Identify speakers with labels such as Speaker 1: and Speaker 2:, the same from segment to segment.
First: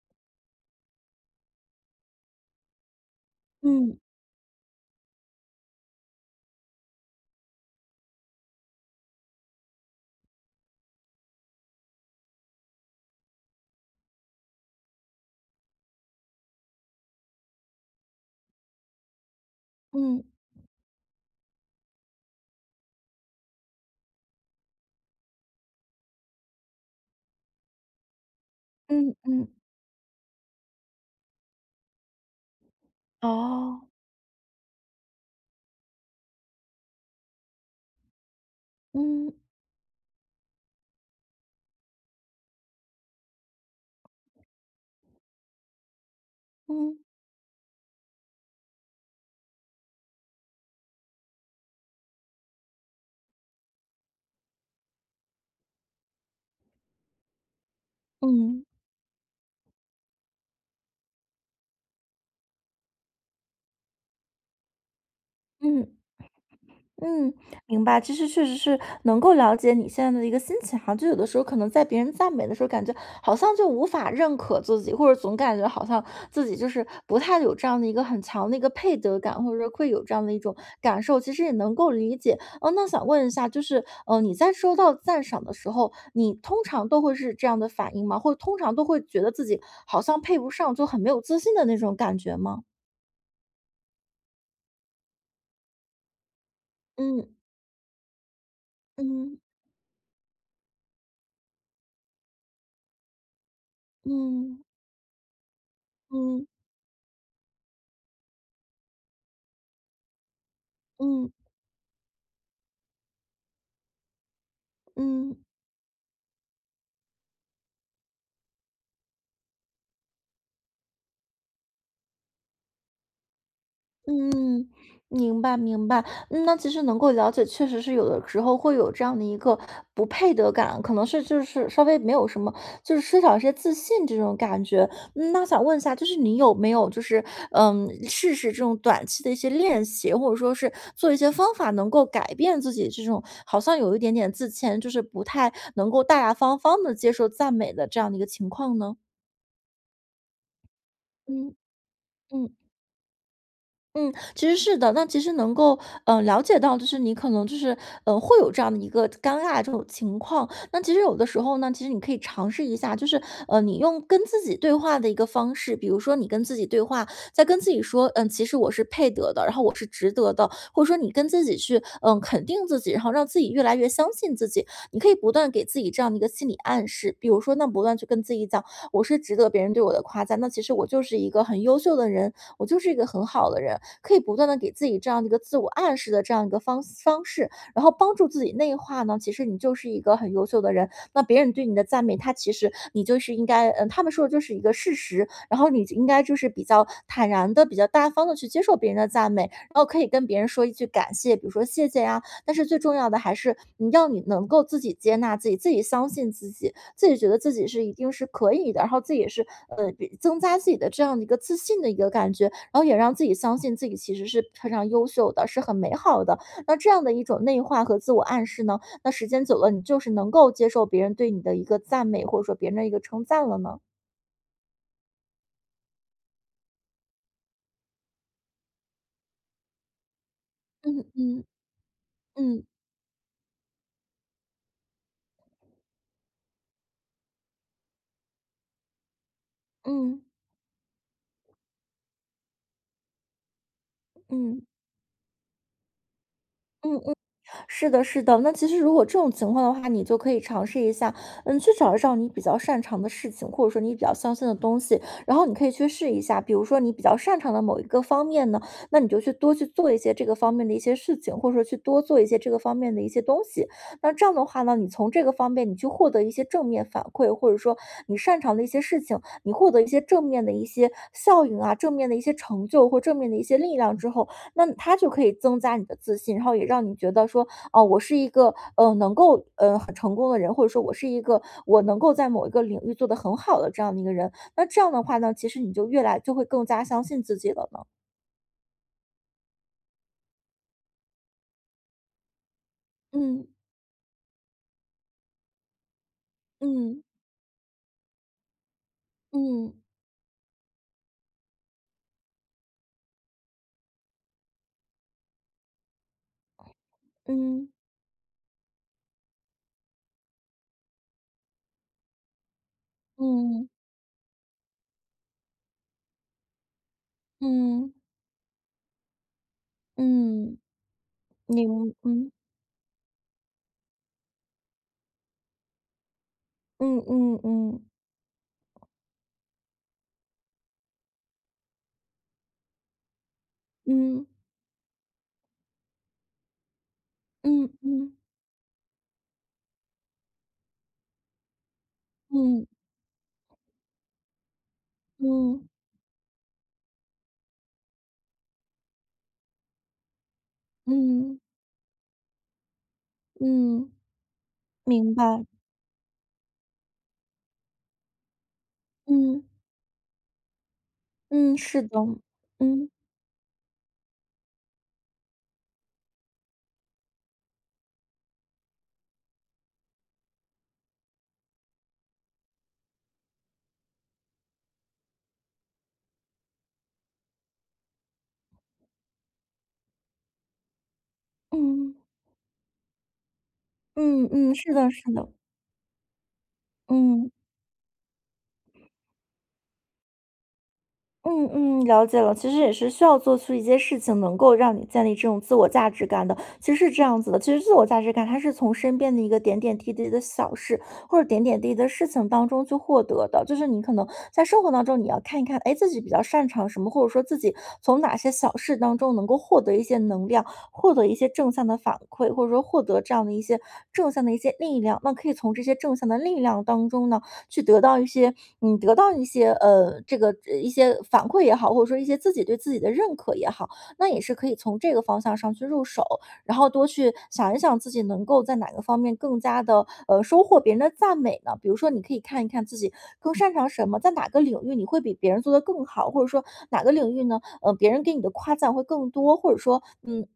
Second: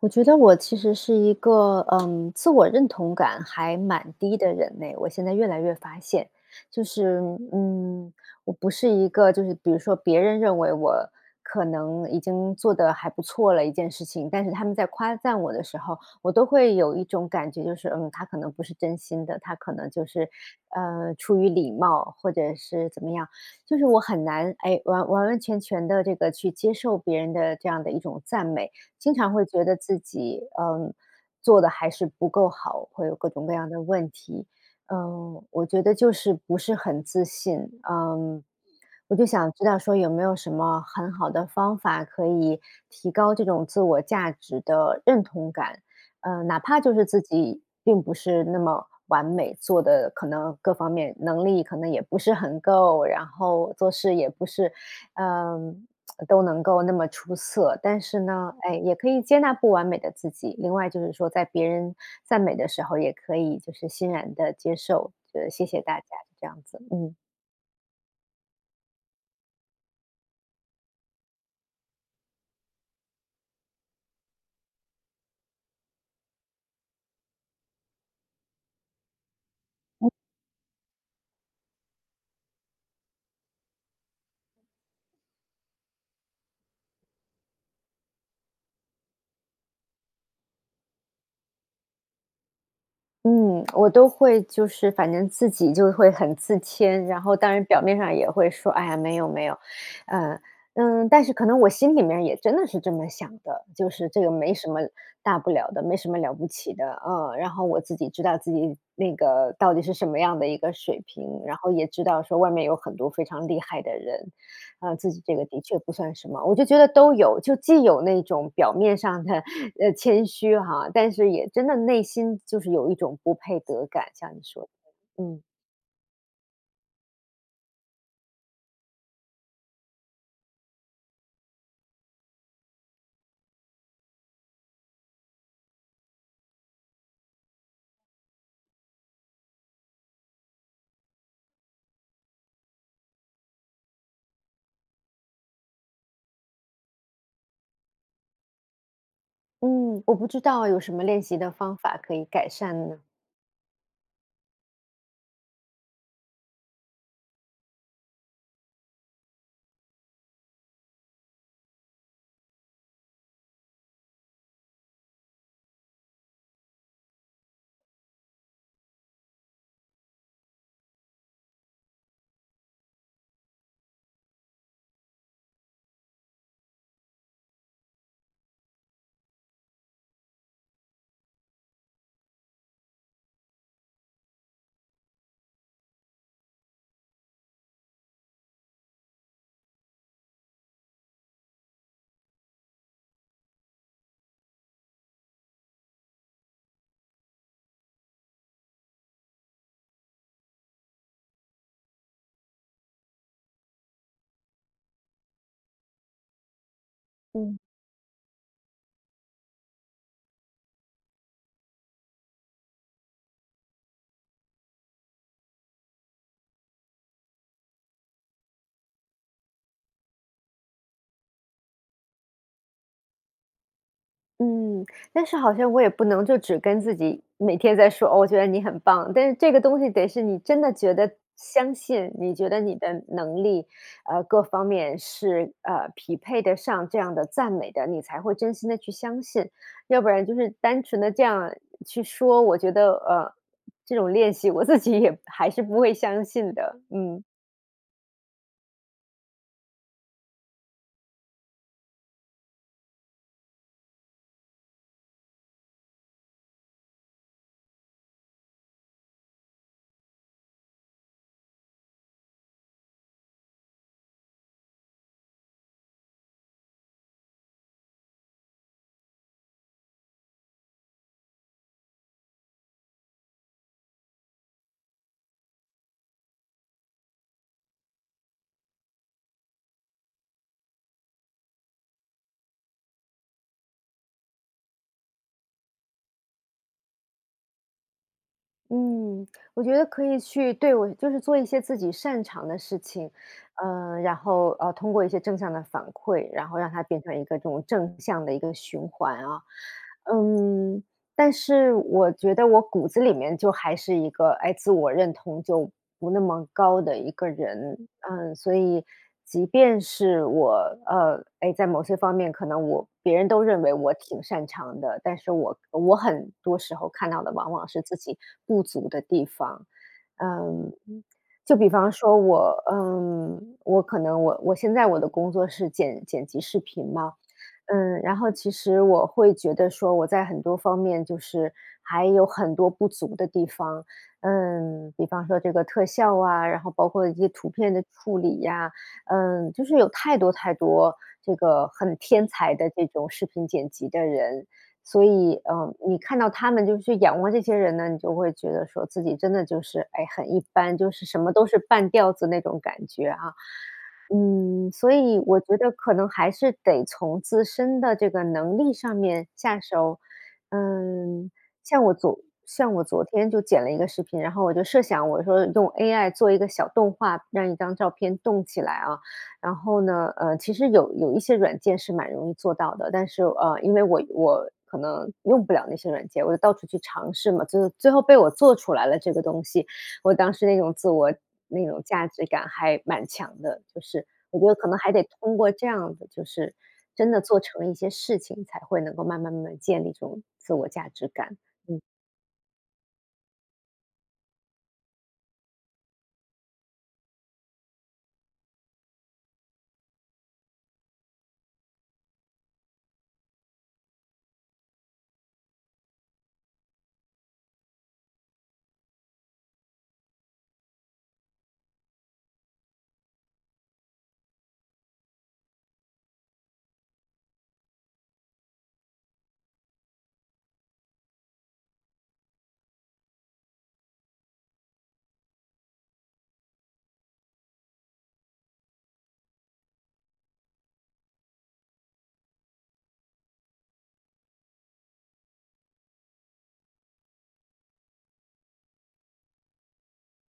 Speaker 1: 我觉得我其实是一个，自我认同感还
Speaker 2: 嗯
Speaker 1: 蛮低的人呢。我现在越来越发现，就是，嗯，我不是一个，比如说别人认为我可能已经做得还不错了一件事情，但是他们在夸赞我的时候，我都会有一种感觉，他可能不是真心的，他可能
Speaker 2: 嗯
Speaker 1: 出于礼貌或者是怎么样，就是我很难，完完全全的这个去接受别人的这样的一种赞美。
Speaker 2: 嗯
Speaker 1: 经常会
Speaker 2: 嗯，
Speaker 1: 觉得自己，做的还是不够好，会有各种各样的
Speaker 2: 哦，
Speaker 1: 问题。我觉得就是不是很自信，嗯，我就
Speaker 2: 嗯
Speaker 1: 想知道说有没有什么很好的方法可以提高这种自我价值的认同感？哪怕就
Speaker 2: 嗯
Speaker 1: 是自己并不是那么完美，做的可能各方面能力可能也不是很够，然后做事也不是，嗯、都能够那么出色，但是呢，
Speaker 2: 嗯
Speaker 1: 也可以接纳不完美的自己。另外就是说，在别人赞美的时候，也可以就是欣然的接受。谢谢
Speaker 2: 嗯。
Speaker 1: 大家，这样子，
Speaker 2: 嗯，明白。其实确实是能够了解你现在的一个心情哈，就有的时候可能在别人赞美的时候，感觉好像就无法认可自己，或者总感觉好像自己就是不太有这样的一个很强的一个配得感，或者说会有这样的一种感受。其实也能够理解。哦，那想问一下，就是你在收到赞赏的时候，你通常都会是这样的反应吗？或者通常都会觉得自己好像配不上，就很没有自信的那种感觉吗？
Speaker 1: 嗯，我都会就是反正自己就会很自谦，然
Speaker 2: 嗯
Speaker 1: 后当然表面上也会说："哎呀，没有
Speaker 2: 嗯
Speaker 1: 没有。呃”嗯嗯，但是可能我心里面也真的是这么想的，就是这个没
Speaker 2: 嗯
Speaker 1: 什么大不了的，没什么了
Speaker 2: 嗯嗯
Speaker 1: 不起的，然后我自己知道自己那个到底是什么样的一个水
Speaker 2: 嗯。
Speaker 1: 平，然后也知道说外面有很多非常厉害的人，自己这
Speaker 2: 嗯
Speaker 1: 个的确不算什么，我就觉得都有，就既有那种表面上的谦虚哈，但是也真的内心就是有一种不配得感，像你说
Speaker 2: 嗯，
Speaker 1: 的，
Speaker 2: 明
Speaker 1: 嗯。
Speaker 2: 白明白。那其实能够了解，确实是有的时候会有这样的一个不配得感，可能是就是稍微没有什么，就是缺少一些自信这种感觉。嗯，那想问一下，就是你有没有试试这种短期的一些练习，或者说是做一些方法，能够改变自己这种好像有一点点自谦，就是不太能够大大方方的接受赞美的这样的一个情况呢？
Speaker 1: 嗯，我不知道有什么练习的
Speaker 2: 嗯
Speaker 1: 方法可以改
Speaker 2: 嗯。
Speaker 1: 善呢？
Speaker 2: 嗯，其实是的。那其实能够，了解到就是你可能就是，会有这样的一个尴尬这种情况。那其实有的时候呢，其实你可以尝试一下，就是，你用跟自己对话的一个方式，比如说你跟自己对话，在跟自己说，嗯，其实我是配得的，然后我是值得的，或者说你跟自己去，肯定自己，然后让自己越来越相信自己。你可以不断给自己这样的一个心理暗示，比如说，那不断去跟自己讲，我是值得别人对我的夸赞，那其实我就是一个很优秀的人，我就是一个很好的人。可以不断的给自己这样的一个自我暗示的这样一个方式，然后帮助自己内化呢，其实你就是一个很优秀的人。那别人对你的赞美，他其实你就是应该他们说的就是一个事实，然后你应该就是比较坦然的、比较大方的去接受别人的赞美，然后可以跟别人说一句感谢，比如说谢谢呀。但是最重要的还是，你能够自己接纳自己，自己相信自己，自己觉得自
Speaker 1: 嗯。
Speaker 2: 己是一定是可以的，然后自己也是比增加自己的这样的一个自信的一个感觉，然后也让自己相信自己其实是非常优秀的，是很美好的。那这样的一种内化和自我暗示呢，那时间久了，你就是能够接受别人对你的一个赞美，或者说别人的一个称赞了呢？
Speaker 1: 嗯，但是好像我也不能就只跟自己每天在说，哦，我觉得你很棒，但是这个东西得是你真的觉
Speaker 2: 嗯
Speaker 1: 得
Speaker 2: 嗯
Speaker 1: 相信，你觉得
Speaker 2: 嗯
Speaker 1: 你的能力，各方面是匹配得上这样的赞美的，你才会真心的去相信，要不
Speaker 2: 嗯
Speaker 1: 然就是单纯的这样去说，我觉得这种练习
Speaker 2: 嗯
Speaker 1: 我
Speaker 2: 嗯
Speaker 1: 自己也还是不会相信的，
Speaker 2: 嗯。是的，是的。那其实如果这种情况的话，你就可以尝试一下，去找一找你比较擅长的事情，或者说你比较相信的东西，然后你可以去试一下。比如说你比较擅长的某一个方面呢，那你就去多去做一些这个方面的一些事情，或者说去多做一些这个方面的一些东西。那这样的话呢，你从这个方面你去获得一些正面反馈，或者说你擅长的一些事情，你获得一些正面的一些效应啊，正面的一些成就或正面的一些力量之后，那他就可以增加你的自信，然后也让你觉得说，哦，我是一个能够很成功的人，或者说我是一个我能够在某一个领域做得很好的这样的一个人。那这样的话呢，其实你就越来就会更加相信自己了呢。
Speaker 1: 嗯，我觉得可以去对，我就是做一些自己擅长的事情，
Speaker 2: 嗯
Speaker 1: 然后通过一些正向的反馈，然后让它变
Speaker 2: 嗯
Speaker 1: 成一个这种正向的一个循环啊。
Speaker 2: 嗯
Speaker 1: 嗯，但是我觉得我骨子里面就还是一个，自我认同就不那么高的一个
Speaker 2: 嗯
Speaker 1: 人，所以即便是我，在某些方面可能我别人都认
Speaker 2: 嗯
Speaker 1: 为我挺擅长的，但是我很多时候看到的往往是
Speaker 2: 嗯
Speaker 1: 自己不足的地方，
Speaker 2: 嗯，
Speaker 1: 嗯，就比方
Speaker 2: 明
Speaker 1: 说
Speaker 2: 嗯
Speaker 1: 我，我可能现在我的工作是剪辑视频
Speaker 2: 嗯
Speaker 1: 嘛，
Speaker 2: 嗯嗯
Speaker 1: 然后其实我会觉得说我在很多方面就是还有很多不足的地方，
Speaker 2: 嗯
Speaker 1: 比方说这个特效啊，然后包括一些图
Speaker 2: 嗯
Speaker 1: 片的
Speaker 2: 嗯
Speaker 1: 处理呀，就是有太多太多这个很天才
Speaker 2: 嗯
Speaker 1: 的这种视频剪辑的人，所以，
Speaker 2: 嗯
Speaker 1: 你看到他们就是去仰望这些人呢，你就会觉得说自己真的就是，很一般，就是什么
Speaker 2: 嗯
Speaker 1: 都是半吊子那种感觉啊。
Speaker 2: 嗯，
Speaker 1: 所
Speaker 2: 明
Speaker 1: 以我
Speaker 2: 白。
Speaker 1: 觉得可能还是得从自身的这个能力上面
Speaker 2: 嗯
Speaker 1: 下手。嗯，
Speaker 2: 嗯，是
Speaker 1: 像我
Speaker 2: 的。
Speaker 1: 昨像我
Speaker 2: 嗯
Speaker 1: 昨天就剪了一个视频，然后我就设想我说用 AI 做一个小动画，让一张照片动起来啊。然后呢，其实有一些软件是蛮容易做到的，但是因为我可能用不了那些软件，我就到处去尝试嘛，就是最后被我做出来了这个东西。我当时那种自我那种
Speaker 2: 嗯。
Speaker 1: 价值感还蛮强的，就是
Speaker 2: 嗯
Speaker 1: 我觉
Speaker 2: 嗯，
Speaker 1: 得可
Speaker 2: 是
Speaker 1: 能
Speaker 2: 的
Speaker 1: 还得
Speaker 2: 是的，
Speaker 1: 通过这样的，就是真的
Speaker 2: 嗯，
Speaker 1: 做成一些事情，才会能够慢慢建立这种自我价值感。
Speaker 2: 嗯
Speaker 1: 嗯。
Speaker 2: 嗯，了解了。其实也是需要做出一些事情，能够让你建立这种自我价值感的。其实是这样子的，其实自我价值感它是从身边的一个点点滴滴的小事，或者点点滴滴的事情当中去获得的。就是你可能在生活当中，你要看一看，哎，自己比较擅长什么，或者说自己从哪些小事当中能够获得一些能量，获得一些正向的反馈，或者说获得这样的一些正向的一些力量。那可以从这些正向的力量当中呢，去得到一些得到一些这个一些反馈也好，或者说一些自己对自己的认可也好，那也是可以从这个方向上去入手，然后多去想一想自己能够在哪个方面更加的，收获别人的赞美呢？比如说你可以看一看自己更擅长什么，在哪个领域你会比别人做得更好，或者说哪个领域呢，别人给你的夸赞会更多，或者说，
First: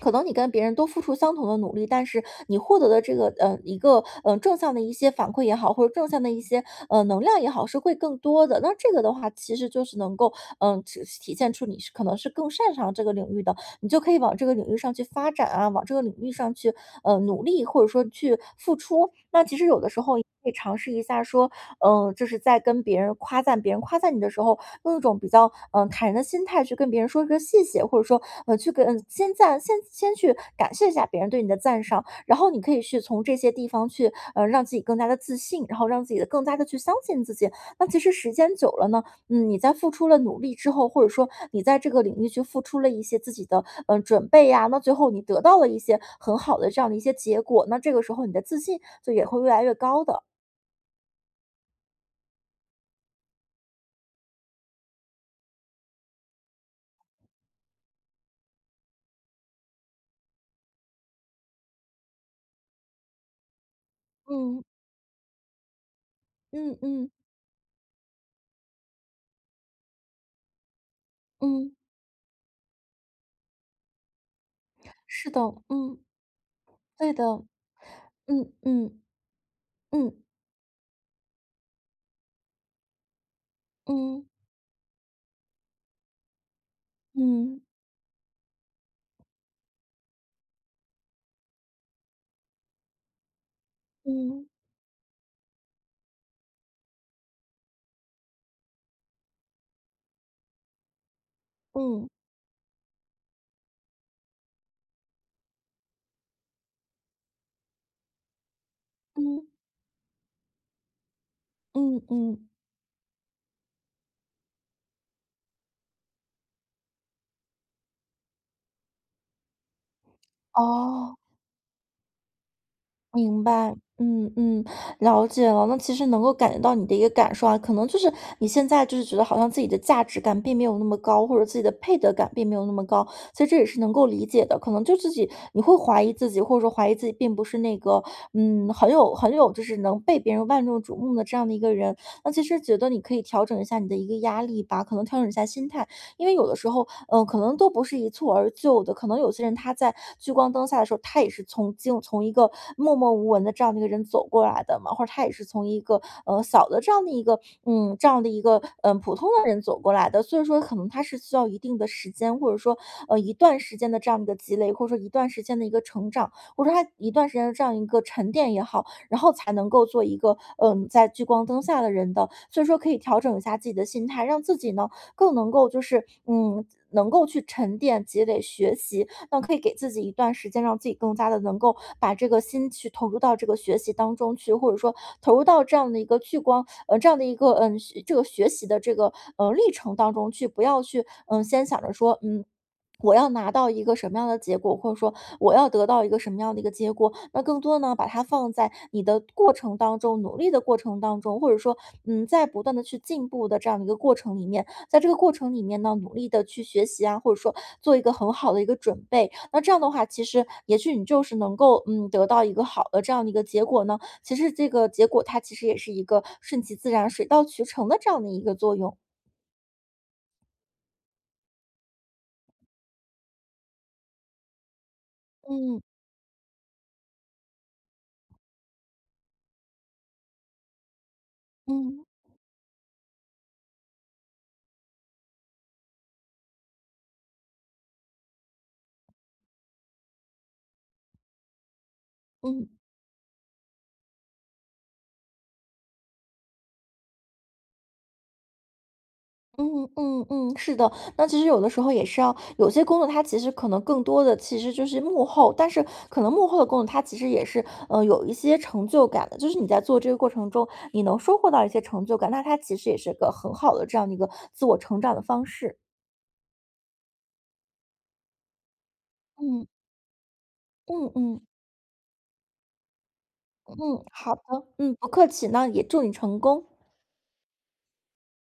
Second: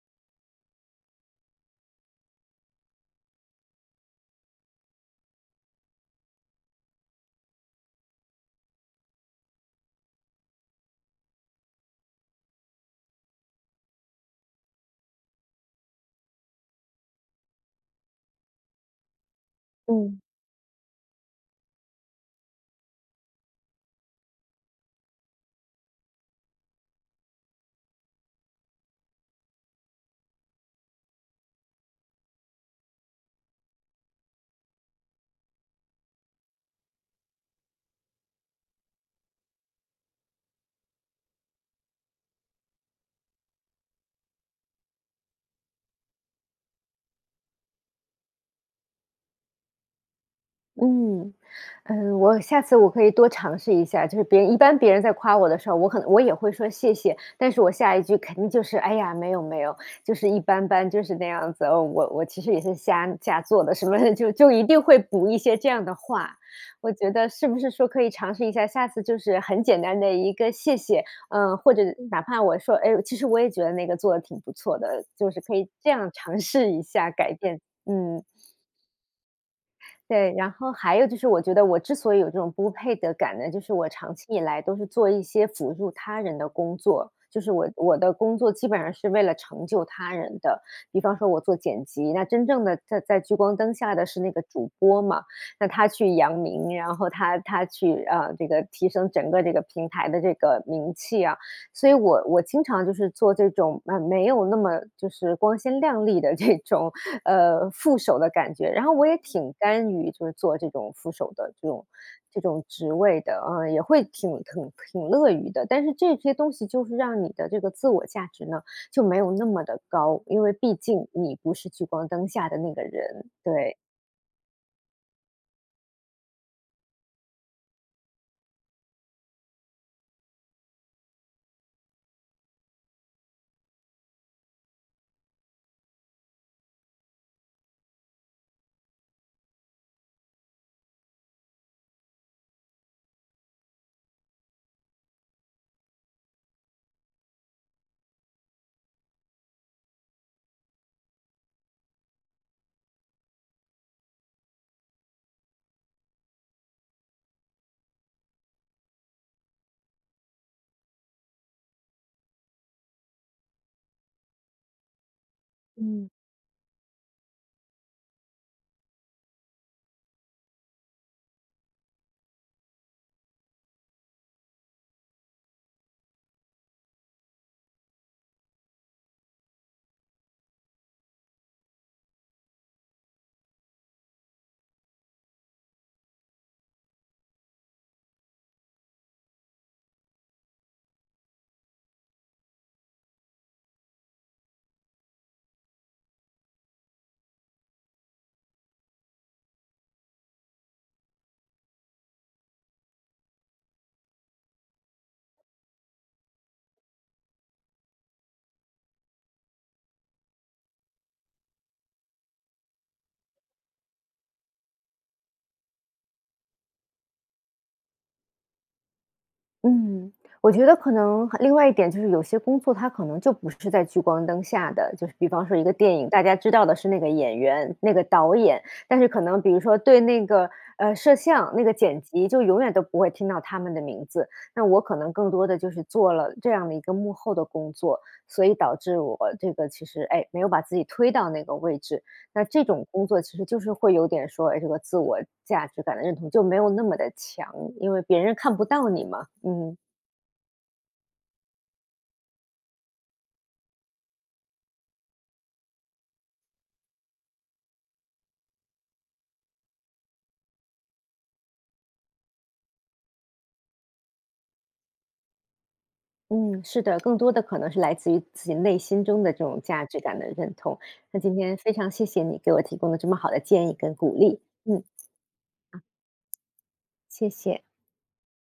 Speaker 2: 可能你跟别人都付出相同的努力，但是你获得的这个一个正向的一些反馈也好，或者正向的一些能量也好，是会更多的。那这个的话，其实就是能够体现出你是可能是更擅长这个领域的，你就可以往这个领域上去发展啊，往这个领域上去努力，或者说去付出。那其实有的时候。
Speaker 1: 嗯。
Speaker 2: 也可以尝试一下说，嗯，就是在跟别人夸赞别人夸赞你的时候，用一种比较坦然的心态去跟别人说一个谢谢，或者说去跟先赞先先去感谢一下别人对你的赞赏，然后你可以去从这些地方去让自己更加的自信，然后让自己的更加的去相信自己。那其实时间久了呢，你在付出了努力之后，或者说你在这个领域去付出了一些自己的准备呀、那最后你得到了一些很好的这样的一些结果，那这个时候你的自信就也会越来越高的。
Speaker 1: 嗯，我下次我可以多尝试一下，就是别人在夸我的时候，我可能也会说谢谢，但是我下一句肯定就是哎呀，没有没有，就是一般般，就是那样子。哦，我其实也是瞎做的，什么的就
Speaker 2: 嗯
Speaker 1: 一定会补一些这样的话。
Speaker 2: 嗯
Speaker 1: 我
Speaker 2: 嗯。
Speaker 1: 觉得是不是说可以尝试一下，下次就是很简单的一个谢谢，
Speaker 2: 嗯，
Speaker 1: 或者哪怕我说，其实我也觉得那个做的挺不错的，
Speaker 2: 是
Speaker 1: 就
Speaker 2: 的，
Speaker 1: 是可以这
Speaker 2: 嗯，
Speaker 1: 样尝试一下
Speaker 2: 对
Speaker 1: 改
Speaker 2: 的，
Speaker 1: 变，嗯。
Speaker 2: 嗯嗯嗯
Speaker 1: 对，然后还有就是我觉得我之所以有这种不配得感呢，就是我长期
Speaker 2: 嗯
Speaker 1: 以来都是做一些辅助他人的工作，就是
Speaker 2: 嗯
Speaker 1: 我的工作基本上是为了成就他人的。比方说我做剪辑，那真正的在聚光灯下的是那个
Speaker 2: 嗯
Speaker 1: 主播嘛，那他去扬名，然后他去这个提升整个这个平台的这个名气啊，所以
Speaker 2: 嗯
Speaker 1: 我经常就是做这种没有那么就是光鲜亮丽的这种副手的感觉，然后我也
Speaker 2: 嗯
Speaker 1: 挺甘于就是做这种副手的这种
Speaker 2: 嗯
Speaker 1: 这
Speaker 2: 嗯，
Speaker 1: 种职位的，也会挺乐于的。但是这些东西就是让你的这个自我价值呢，就没有那么的高，因为毕竟
Speaker 2: 哦。
Speaker 1: 你不是聚光灯下的那个人，
Speaker 2: 明白，
Speaker 1: 对。
Speaker 2: 嗯嗯，了解了。那其实能够感觉到你的一个感受啊，可能就是你现在就是觉得好像自己的价值感并没有那么高，或者自己的配得感并没有那么高，其实这也是能够理解的。可能就自己你会怀疑自己，或者说怀疑自己并不是那个很有就是能被别人万众瞩目的这样的一个人。那其实觉得你可以调整一下你的一个压力吧，可能调整一下心态，因为有的时候，可能都不是一蹴而就的，可能有些人他在聚光灯下的时候，他也是从一个默默无闻的这样的一个人走过来的嘛，或者他也是从一个小的这样的一个这样的一个普通的人走过来的，所以说可能他是需要一定的时间，或者说一段时间的这样的一个积累，或者说一段时间的一个
Speaker 1: 嗯。
Speaker 2: 成长，或者说他一段时间的这样一个沉淀也好，然后才能够做一个在聚光灯下的人的，所以说可以调整一下自己的心态，让自己呢更能够就是能够去沉淀、积累、学习，那可以给自己一段时间，让自己更加的能够把这个心去投入到这个学习当中去，或者说投入到这样的一个聚光，这样的一个这个学习的这个历程当中去，不要去先想着说我要拿到一个什么样的结果，或者说我要得到一个什么样的一个结果，那更多呢，把它放在你的过程当中，努力的过程当中，或者说，在不断的去进步的这样的一个过程里面，在这个过程里面呢，努力的去学习啊，或者说做一个很好的一个准备。那这样的话，其实也许你就是能够得到一个好的这样的一个结果呢。其实这个结果它其实也是一个顺其自然、水到渠成的这样的一个作用。
Speaker 1: 嗯，我觉得可能另外一点就是有些工作它可能就不是在聚光灯下的，就是比方说一个
Speaker 2: 嗯
Speaker 1: 电影，大家知道的是那个演员、那个导演，但是可能比如说对那个摄像、那个剪
Speaker 2: 嗯
Speaker 1: 辑，就永远都不会听到他们的名字。那我可能更多的就是做了这样的一个幕后的工作，所以导致我这个其实没有把自己推到那个位置，那这
Speaker 2: 嗯。
Speaker 1: 种工作其实就是会有点说，这个自我价值感的认同就没有那么的强，因为别人看不到你嘛。嗯
Speaker 2: 嗯，是的，那其实有的时候也是要，有些工作它其实可能更多的其实就是幕后，但是可能幕后的工作它其实也是，有一些成就感的，就是你在做这个过程中，你能收获到一些成就感，那它其实也是个很好的这样的一个自我成长的方式。
Speaker 1: 嗯，是的，更多的可能是来自于自己内心中的这种
Speaker 2: 嗯
Speaker 1: 价值感的认同。
Speaker 2: 嗯
Speaker 1: 那今
Speaker 2: 嗯
Speaker 1: 天非常谢谢你给我提供的这么好的建议
Speaker 2: 嗯，
Speaker 1: 跟鼓
Speaker 2: 好
Speaker 1: 励，
Speaker 2: 的，
Speaker 1: 嗯，
Speaker 2: 嗯，不客气，那也祝你成功。
Speaker 1: 谢谢。